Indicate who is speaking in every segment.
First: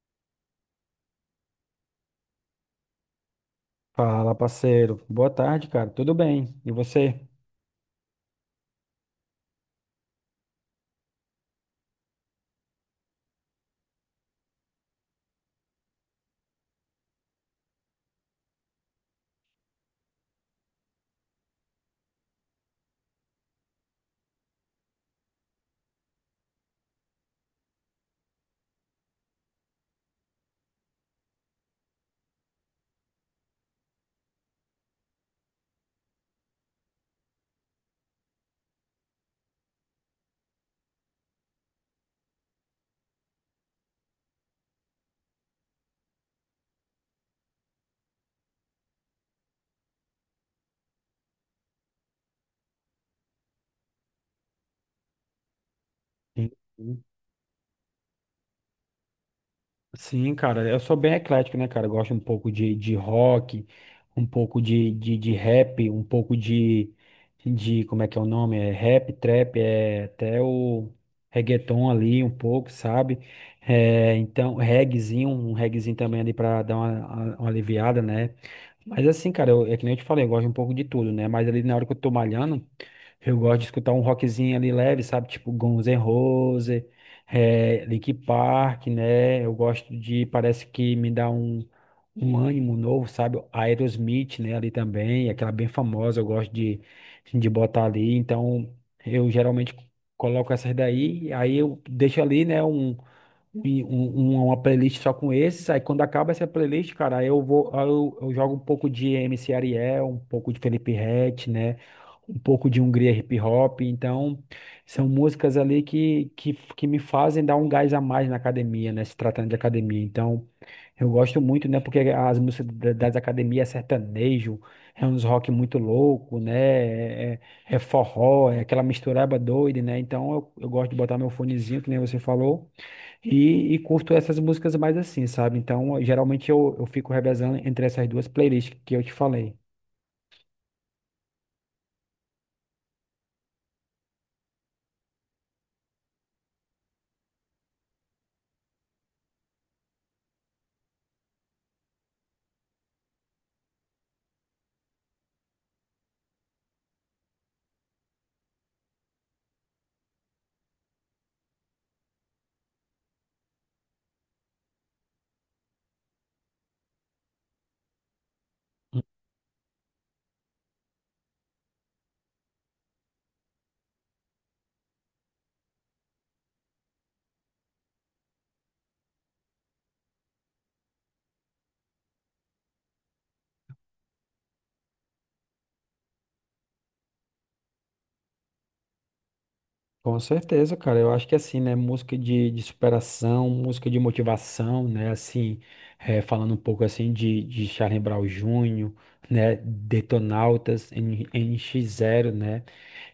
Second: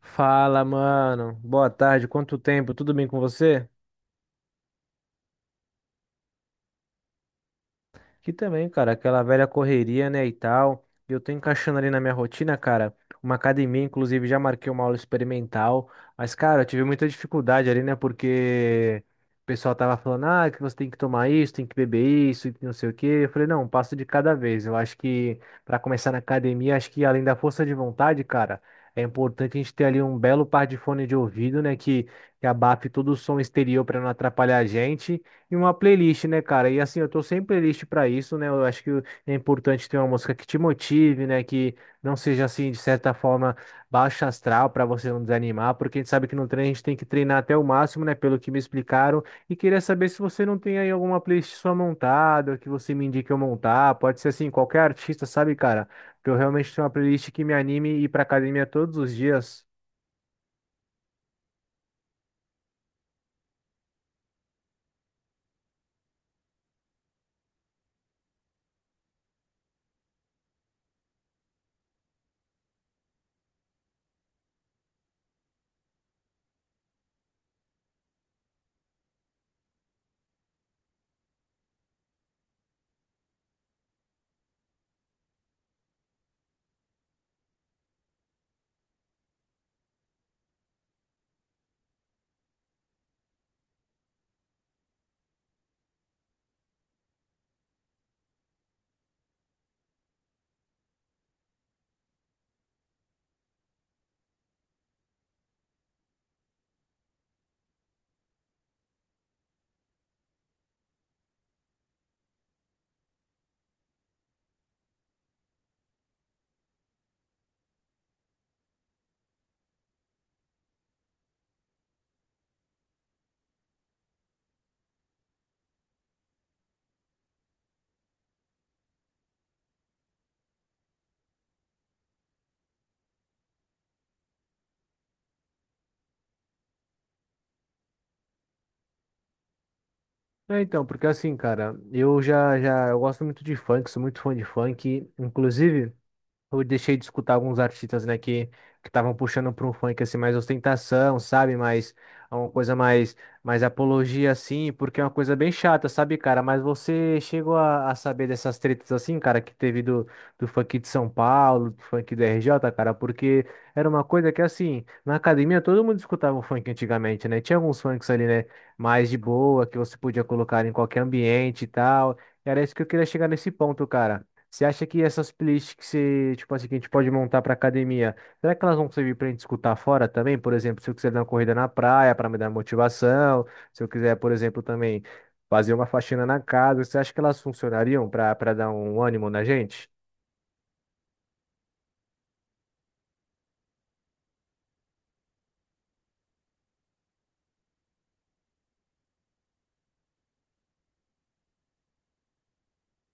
Speaker 1: Fala, mano. Boa tarde. Quanto tempo? Tudo bem com você?
Speaker 2: Fala, parceiro. Boa tarde, cara. Tudo bem? E você?
Speaker 1: Que também, cara, aquela velha correria, né, e tal. Eu tô encaixando ali na minha rotina, cara, uma academia, inclusive já marquei uma aula experimental. Mas, cara, eu tive muita dificuldade ali, né, porque o pessoal tava falando, ah, que você tem que tomar isso, tem que beber isso, e não sei o quê. Eu falei, não, um passo de cada vez. Eu acho que pra começar na academia, acho que além da força de vontade, cara, é importante a gente ter ali um belo par de fone de ouvido, né, que abafe todo o som exterior pra não atrapalhar a gente. E uma playlist, né, cara? E assim, eu tô sem playlist pra isso, né? Eu acho que é importante ter uma música que te motive, né? Que não seja assim, de certa forma, baixa astral pra você não desanimar, porque a gente sabe que no treino a gente tem que treinar até o máximo, né? Pelo que me explicaram. E queria saber se você não tem aí alguma playlist sua montada, que você me indique eu montar. Pode ser assim, qualquer artista, sabe, cara? Porque eu
Speaker 2: Sim,
Speaker 1: realmente tenho uma
Speaker 2: sim.
Speaker 1: playlist que me anime e ir pra academia todos os dias.
Speaker 2: Sim, cara. Eu sou bem eclético, né, cara? Eu gosto um pouco de rock, um pouco de rap, um pouco de. Como é que é o nome? É rap, trap, é até o reggaeton ali, um pouco, sabe? É, então, reggaezinho, um reggaezinho também ali pra dar uma aliviada, né? Mas assim, cara, é que nem eu te falei, eu gosto um pouco de tudo, né? Mas ali na hora que eu tô malhando. Eu gosto de escutar um rockzinho ali leve, sabe? Tipo Guns N' Roses, Linkin Park, né? Eu gosto parece que me dá um ânimo novo, sabe? Aerosmith, né? Ali também, aquela bem famosa, eu gosto de botar ali. Então, eu geralmente coloco essas daí, aí eu deixo ali, né? E um- uma playlist só com esses. Aí quando acaba essa playlist, cara, aí eu vou, aí eu jogo um pouco de MC Ariel, um pouco de Felipe Ret, né? Um pouco de Hungria Hip Hop. Então, são músicas ali que me fazem dar um gás a mais na academia, né? Se tratando de academia. Então, eu gosto muito, né? Porque as músicas das academias é sertanejo, é uns rock muito louco, né? É forró, é aquela mistureba doida, né? Então, eu gosto de botar meu fonezinho, que nem você falou. E curto essas músicas mais assim, sabe? Então, geralmente eu fico revezando entre essas duas playlists que eu te falei.
Speaker 1: É, então, porque assim, cara, eu gosto muito de funk, sou muito fã de funk, inclusive. Eu deixei de escutar alguns artistas, né, que estavam puxando para um funk assim mais ostentação, sabe? Mais é uma coisa mais mais apologia assim, porque é uma coisa bem chata, sabe, cara? Mas você chegou a saber dessas tretas assim, cara, que teve do funk de São Paulo, do funk do RJ, cara, porque era uma coisa que assim, na academia todo mundo escutava o funk antigamente, né? Tinha alguns funks ali, né, mais de boa, que você podia colocar em qualquer ambiente e tal. Era isso que eu queria chegar nesse ponto, cara. Você acha que essas playlists que você, tipo assim, que a gente pode montar para academia, será que elas vão servir para a gente escutar fora também? Por exemplo, se eu quiser dar uma corrida na praia para me dar motivação, se eu quiser, por exemplo, também fazer uma faxina na casa, você acha que elas funcionariam para dar um ânimo na gente?
Speaker 2: Com certeza, cara. Eu acho que assim, né? Música de superação, música de motivação, né? Assim, falando um pouco assim de Charlie Brown Jr., né? Detonautas, nx zero, né?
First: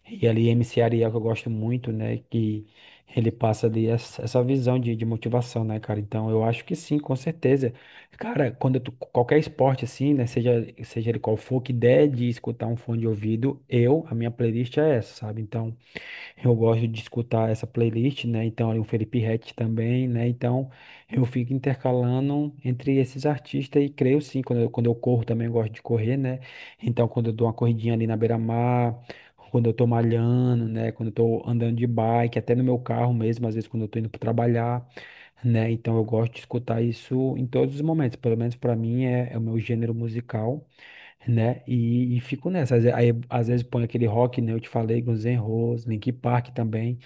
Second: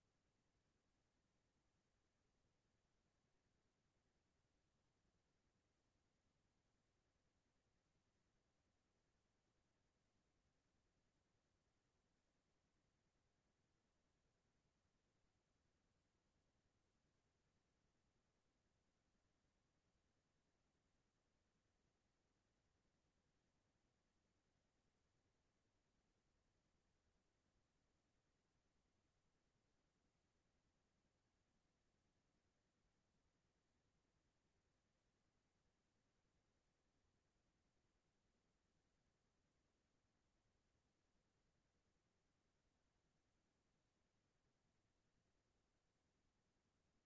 Speaker 2: E ali MC Ariel, que eu gosto muito, né? Que ele passa ali essa visão de motivação, né, cara? Então, eu acho que sim, com certeza. Cara, quando tu, qualquer esporte assim, né? Seja ele qual for, que der de escutar um fone de ouvido, eu, a minha playlist é essa, sabe? Então. Eu gosto de escutar essa playlist, né? Então, ali o Felipe Ret também, né? Então, eu fico intercalando entre esses artistas e creio sim, quando eu corro também eu gosto de correr, né? Então, quando eu dou uma corridinha ali na beira-mar, quando eu tô malhando, né? Quando eu tô andando de bike, até no meu carro mesmo, às vezes quando eu tô indo para trabalhar, né? Então, eu gosto de escutar isso em todos os momentos, pelo menos para mim é o meu gênero musical, né? E fico nessa. Aí, às vezes põe aquele rock, né? Eu te falei, Guns N' Roses, Linkin Park também.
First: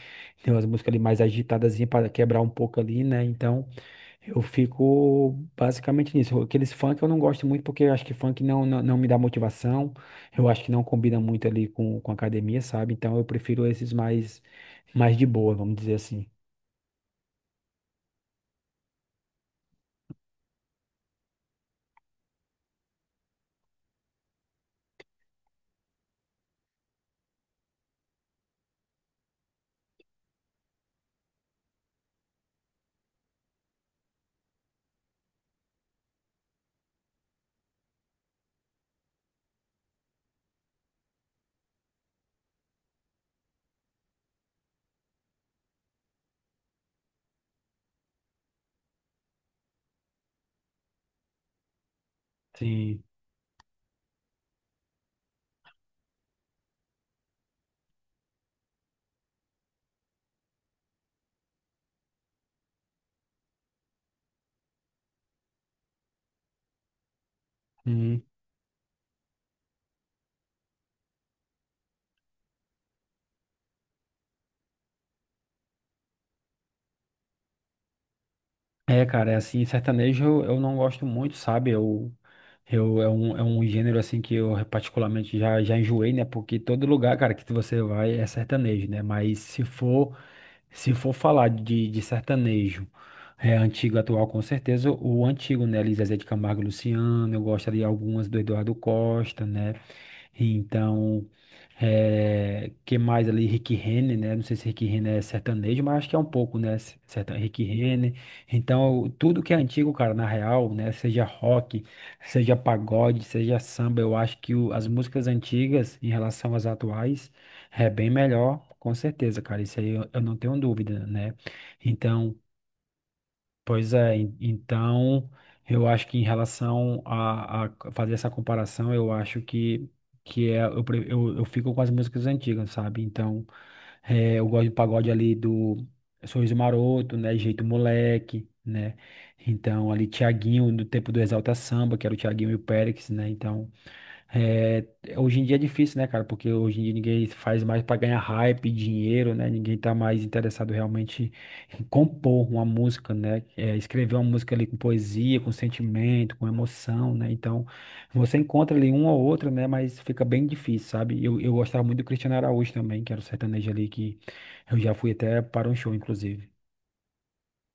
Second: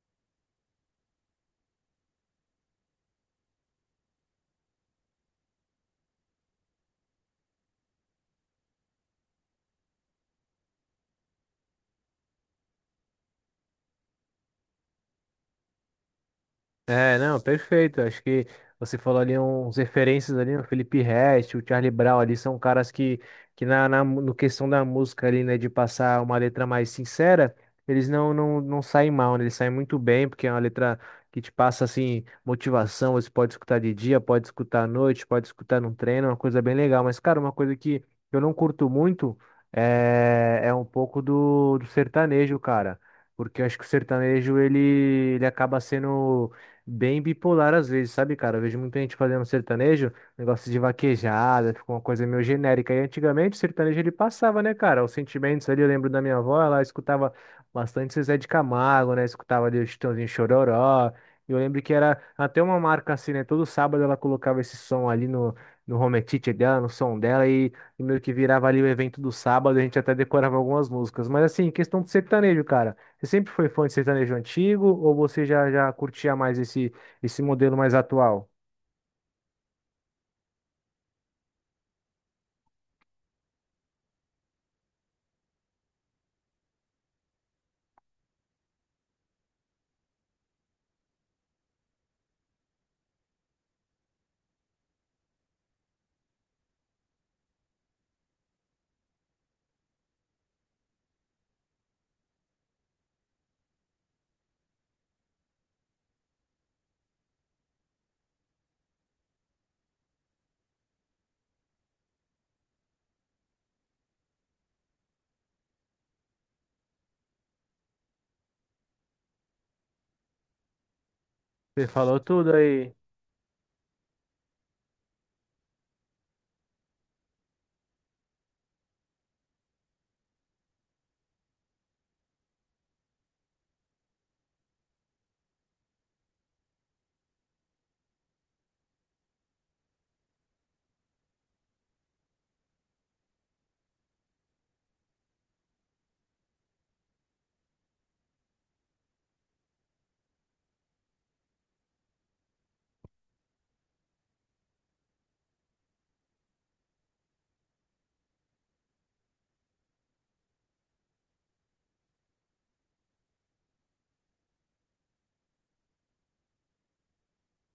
Speaker 2: Tem umas músicas ali mais agitadas para quebrar um pouco ali, né? Então, eu fico basicamente nisso. Aqueles funk eu não gosto muito porque eu acho que funk não me dá motivação. Eu acho que não combina muito ali com academia, sabe? Então, eu prefiro esses mais de boa, vamos dizer assim.
Speaker 1: É, não, perfeito. Acho que você falou ali uns referências ali, o Felipe Ret, o Charlie Brown ali, são caras que na, no questão da música ali, né, de passar uma letra mais sincera, eles não saem mal, né? Eles saem muito bem, porque é uma letra que te passa, assim, motivação. Você pode escutar de dia, pode escutar à noite, pode escutar num treino, é uma coisa bem legal. Mas, cara, uma coisa que eu não curto muito é um pouco do, do sertanejo, cara. Porque eu acho que o sertanejo, ele acaba sendo bem bipolar às vezes, sabe, cara? Eu vejo muita gente fazendo sertanejo, negócio de vaquejada, ficou uma coisa meio genérica. E
Speaker 2: Sim.
Speaker 1: antigamente o sertanejo ele passava, né, cara? Os sentimentos ali, eu lembro da minha avó, ela escutava bastante Zezé de Camargo, né? Escutava ali o Chitãozinho Chororó. E eu lembro que era até uma marca assim, né? Todo sábado ela colocava esse som ali no home theater dela, no som dela, e meio que virava ali o evento do sábado, a gente até decorava algumas músicas. Mas assim, questão do sertanejo, cara. Você sempre foi fã de sertanejo antigo ou você já curtia mais esse, esse modelo mais atual?
Speaker 2: É, cara, é assim, sertanejo eu não gosto muito, sabe? É um gênero, assim, que eu particularmente já enjoei, né? Porque todo lugar, cara, que você vai é sertanejo, né? Mas se for falar de sertanejo antigo, atual, com certeza o antigo, né? Elis Zezé de Camargo e Luciano, eu gosto ali algumas do Eduardo Costa, né? Então, que mais ali? Rick Renner, né? Não sei se Rick Renner é sertanejo, mas acho que é um pouco, né? Rick Renner. Então, tudo que é antigo, cara, na real, né? Seja rock, seja pagode, seja samba, eu acho que as músicas antigas em relação às atuais é bem melhor, com certeza, cara. Isso aí eu não tenho dúvida, né?
Speaker 1: Você falou
Speaker 2: Então.
Speaker 1: tudo aí.
Speaker 2: Pois é, então eu acho que em relação a fazer essa comparação, eu acho que eu fico com as músicas antigas, sabe? Então eu gosto do pagode ali do Sorriso Maroto, né? Jeito Moleque, né? Então ali Tiaguinho, do tempo do Exalta Samba, que era o Tiaguinho e o Périx, né? Então. É, hoje em dia é difícil, né, cara? Porque hoje em dia ninguém faz mais para ganhar hype, dinheiro, né? Ninguém tá mais interessado realmente em compor uma música, né? Escrever uma música ali com poesia, com sentimento, com emoção, né? Então, você encontra ali um ou outro, né? Mas fica bem difícil, sabe? Eu gostava muito do Cristiano Araújo também, que era o sertanejo ali que eu já fui até para um show, inclusive.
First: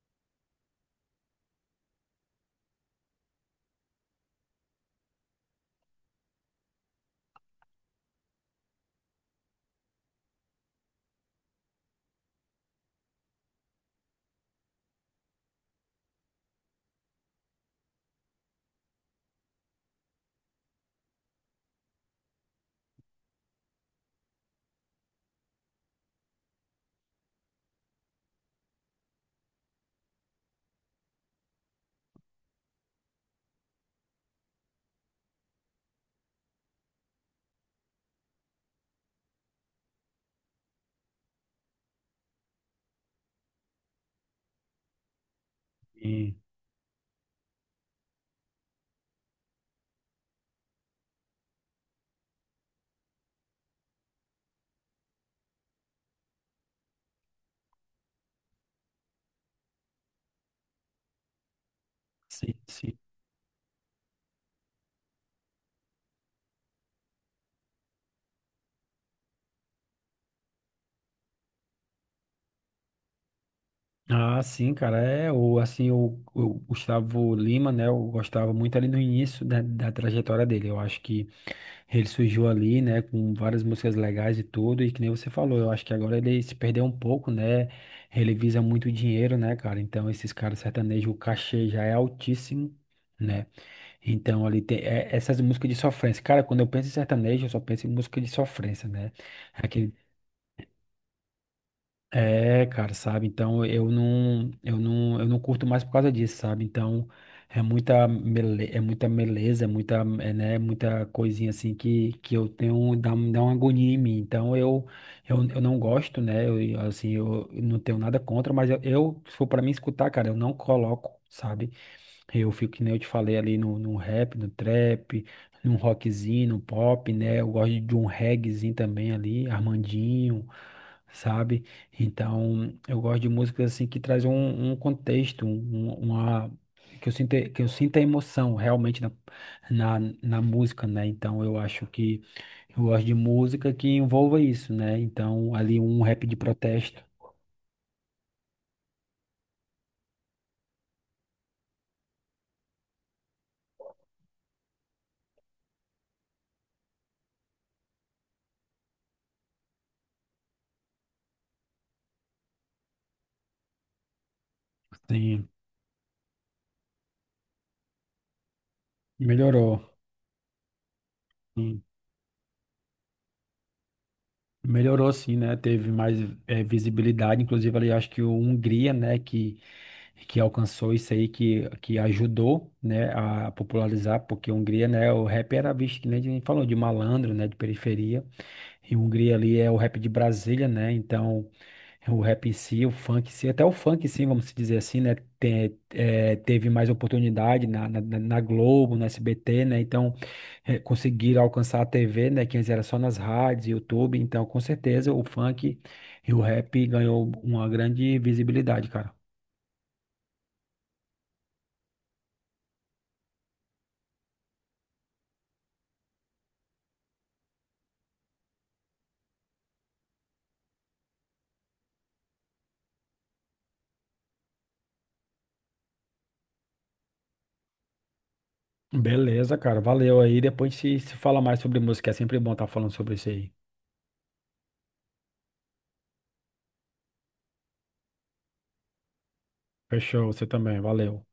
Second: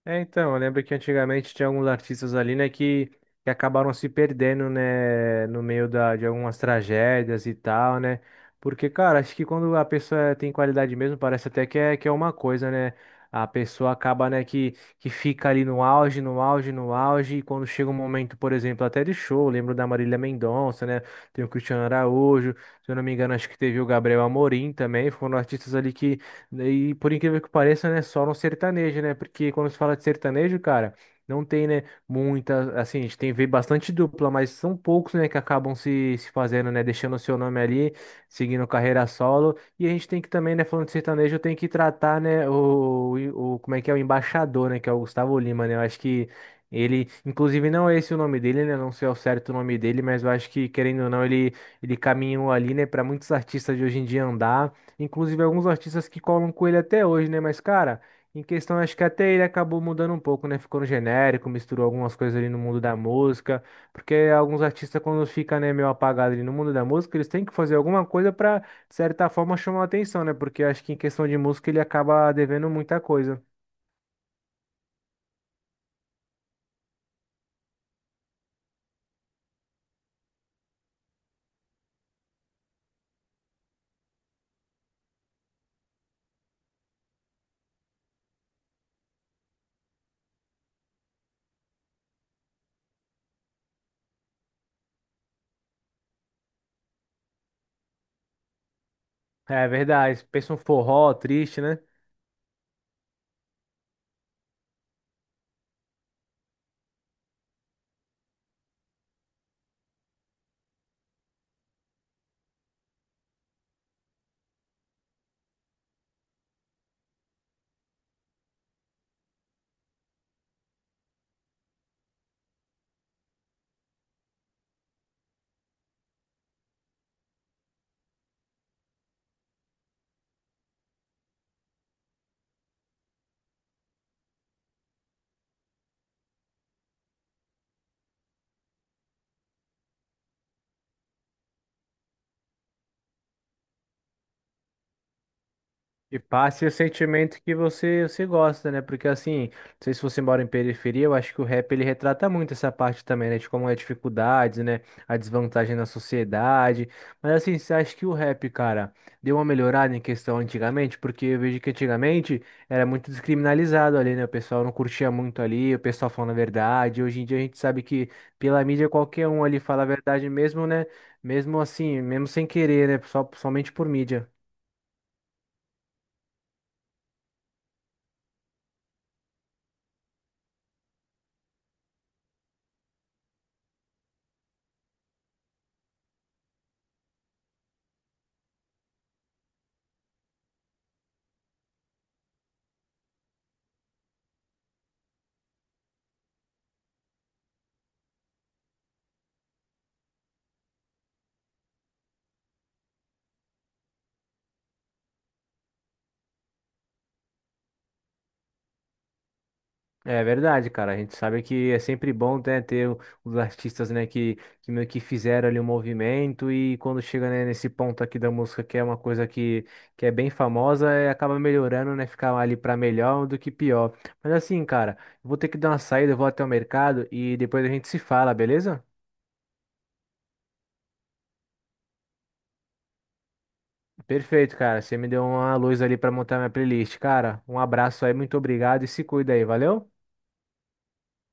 Speaker 1: É, então, eu lembro que antigamente tinha alguns artistas ali, né, que acabaram se perdendo, né, no meio da, de algumas tragédias e tal, né? Porque, cara, acho que quando a pessoa tem qualidade mesmo, parece até que é uma coisa, né? A pessoa acaba, né, que fica ali no auge, no auge, no auge, e quando chega um momento, por exemplo, até de show, eu lembro da Marília Mendonça, né? Tem o Cristiano Araújo, se eu não me engano, acho que teve o Gabriel Amorim também, foram artistas ali e por incrível que pareça, né, só no sertanejo, né? Porque quando se fala de sertanejo, cara, não tem, né, muita, assim, a gente tem vê bastante dupla, mas são poucos, né, que acabam se, se fazendo, né, deixando o seu nome ali, seguindo carreira solo. E a gente tem que também, né, falando de sertanejo, tem que tratar, né, o como é que é o embaixador, né, que é o Gustavo Lima, né? Eu acho que
Speaker 2: E-
Speaker 1: ele, inclusive, não é esse o nome dele, né? Não sei ao certo o nome dele, mas eu acho que, querendo ou não, ele caminhou ali, né, para muitos artistas de hoje em dia andar. Inclusive alguns artistas que colam com ele até hoje, né? Mas, cara, em questão, acho que até ele acabou mudando um pouco, né? Ficou no genérico, misturou algumas coisas ali
Speaker 2: Sim,
Speaker 1: no mundo da
Speaker 2: sim.
Speaker 1: música. Porque alguns artistas, quando fica, né, meio apagado ali no mundo da música, eles têm que fazer alguma coisa pra, de certa forma, chamar a atenção, né? Porque acho que em questão de música ele acaba devendo muita coisa.
Speaker 2: Ah, sim, cara, assim, o Gustavo Lima, né, eu gostava muito ali no início da trajetória dele, eu acho que ele surgiu ali, né, com várias músicas legais e tudo, e que nem você falou, eu acho que agora ele se perdeu um pouco, né, ele visa muito dinheiro, né, cara, então esses caras sertanejos, o cachê já é altíssimo, né, então ali tem essas músicas de sofrência, cara, quando eu penso em sertanejo, eu só penso em música de sofrência, né,
Speaker 1: É verdade. Pensa um forró triste, né?
Speaker 2: cara, sabe? Então eu não curto mais por causa disso, sabe? Então é muita mele, é muita meleza, né, muita coisinha assim que eu tenho dá, um- dá uma agonia em mim. Então eu não gosto, né? Eu, assim, eu não tenho nada contra, mas eu se for para mim escutar, cara, eu não coloco, sabe? Eu fico que nem eu te falei ali no rap, no trap, num rockzinho, no pop, né? Eu gosto de um reggaezinho também ali, Armandinho, sabe? Então, eu gosto de músicas assim que traz um contexto, uma que eu sinta emoção realmente na música, né? Então, eu acho que eu gosto de música que envolva isso, né? Então, ali um
Speaker 1: E
Speaker 2: rap de
Speaker 1: passe o
Speaker 2: protesto.
Speaker 1: sentimento que você, você gosta, né? Porque assim, não sei se você mora em periferia, eu acho que o rap ele retrata muito essa parte também, né? De como é a dificuldade, né? A desvantagem na sociedade. Mas assim, você acha que o rap, cara, deu uma melhorada em questão antigamente? Porque eu vejo que antigamente era muito descriminalizado ali, né? O pessoal não curtia muito
Speaker 2: Sim,
Speaker 1: ali, o pessoal falando a verdade. Hoje em dia a gente sabe que pela mídia qualquer um ali
Speaker 2: melhorou.
Speaker 1: fala a verdade mesmo, né? Mesmo
Speaker 2: Sim.
Speaker 1: assim, mesmo sem querer, né? Só, somente por mídia.
Speaker 2: Melhorou sim, né? Teve mais visibilidade, inclusive ali acho que o Hungria, né, que alcançou isso aí, que ajudou, né, a popularizar, porque a Hungria, né, o rap era visto, que nem a gente falou, de malandro, né, de periferia, e a Hungria ali é o rap de Brasília, né, então o rap em si, o funk em si, até o funk sim, vamos se dizer assim, né, teve mais oportunidade na Globo, na SBT, né, então conseguiram alcançar a TV, né, que antes era só nas rádios, YouTube, então com certeza o funk e o rap ganhou uma grande visibilidade, cara.
Speaker 1: É verdade, cara. A gente sabe que é sempre bom, né, ter o- os artistas, né, que meio que fizeram ali um movimento e quando chega, né, nesse ponto aqui da música, que é uma coisa que é bem famosa, é, acaba melhorando, né, ficar ali pra melhor do que pior. Mas assim, cara, eu vou ter que dar uma saída, eu vou até o mercado e depois a gente se fala, beleza?
Speaker 2: Beleza, cara. Valeu aí. Depois se fala mais sobre música. É sempre bom estar falando sobre isso aí.
Speaker 1: Perfeito, cara. Você me deu uma luz ali pra montar minha playlist, cara. Um abraço aí, muito obrigado e se cuida aí, valeu?
Speaker 2: Fechou, você também. Valeu.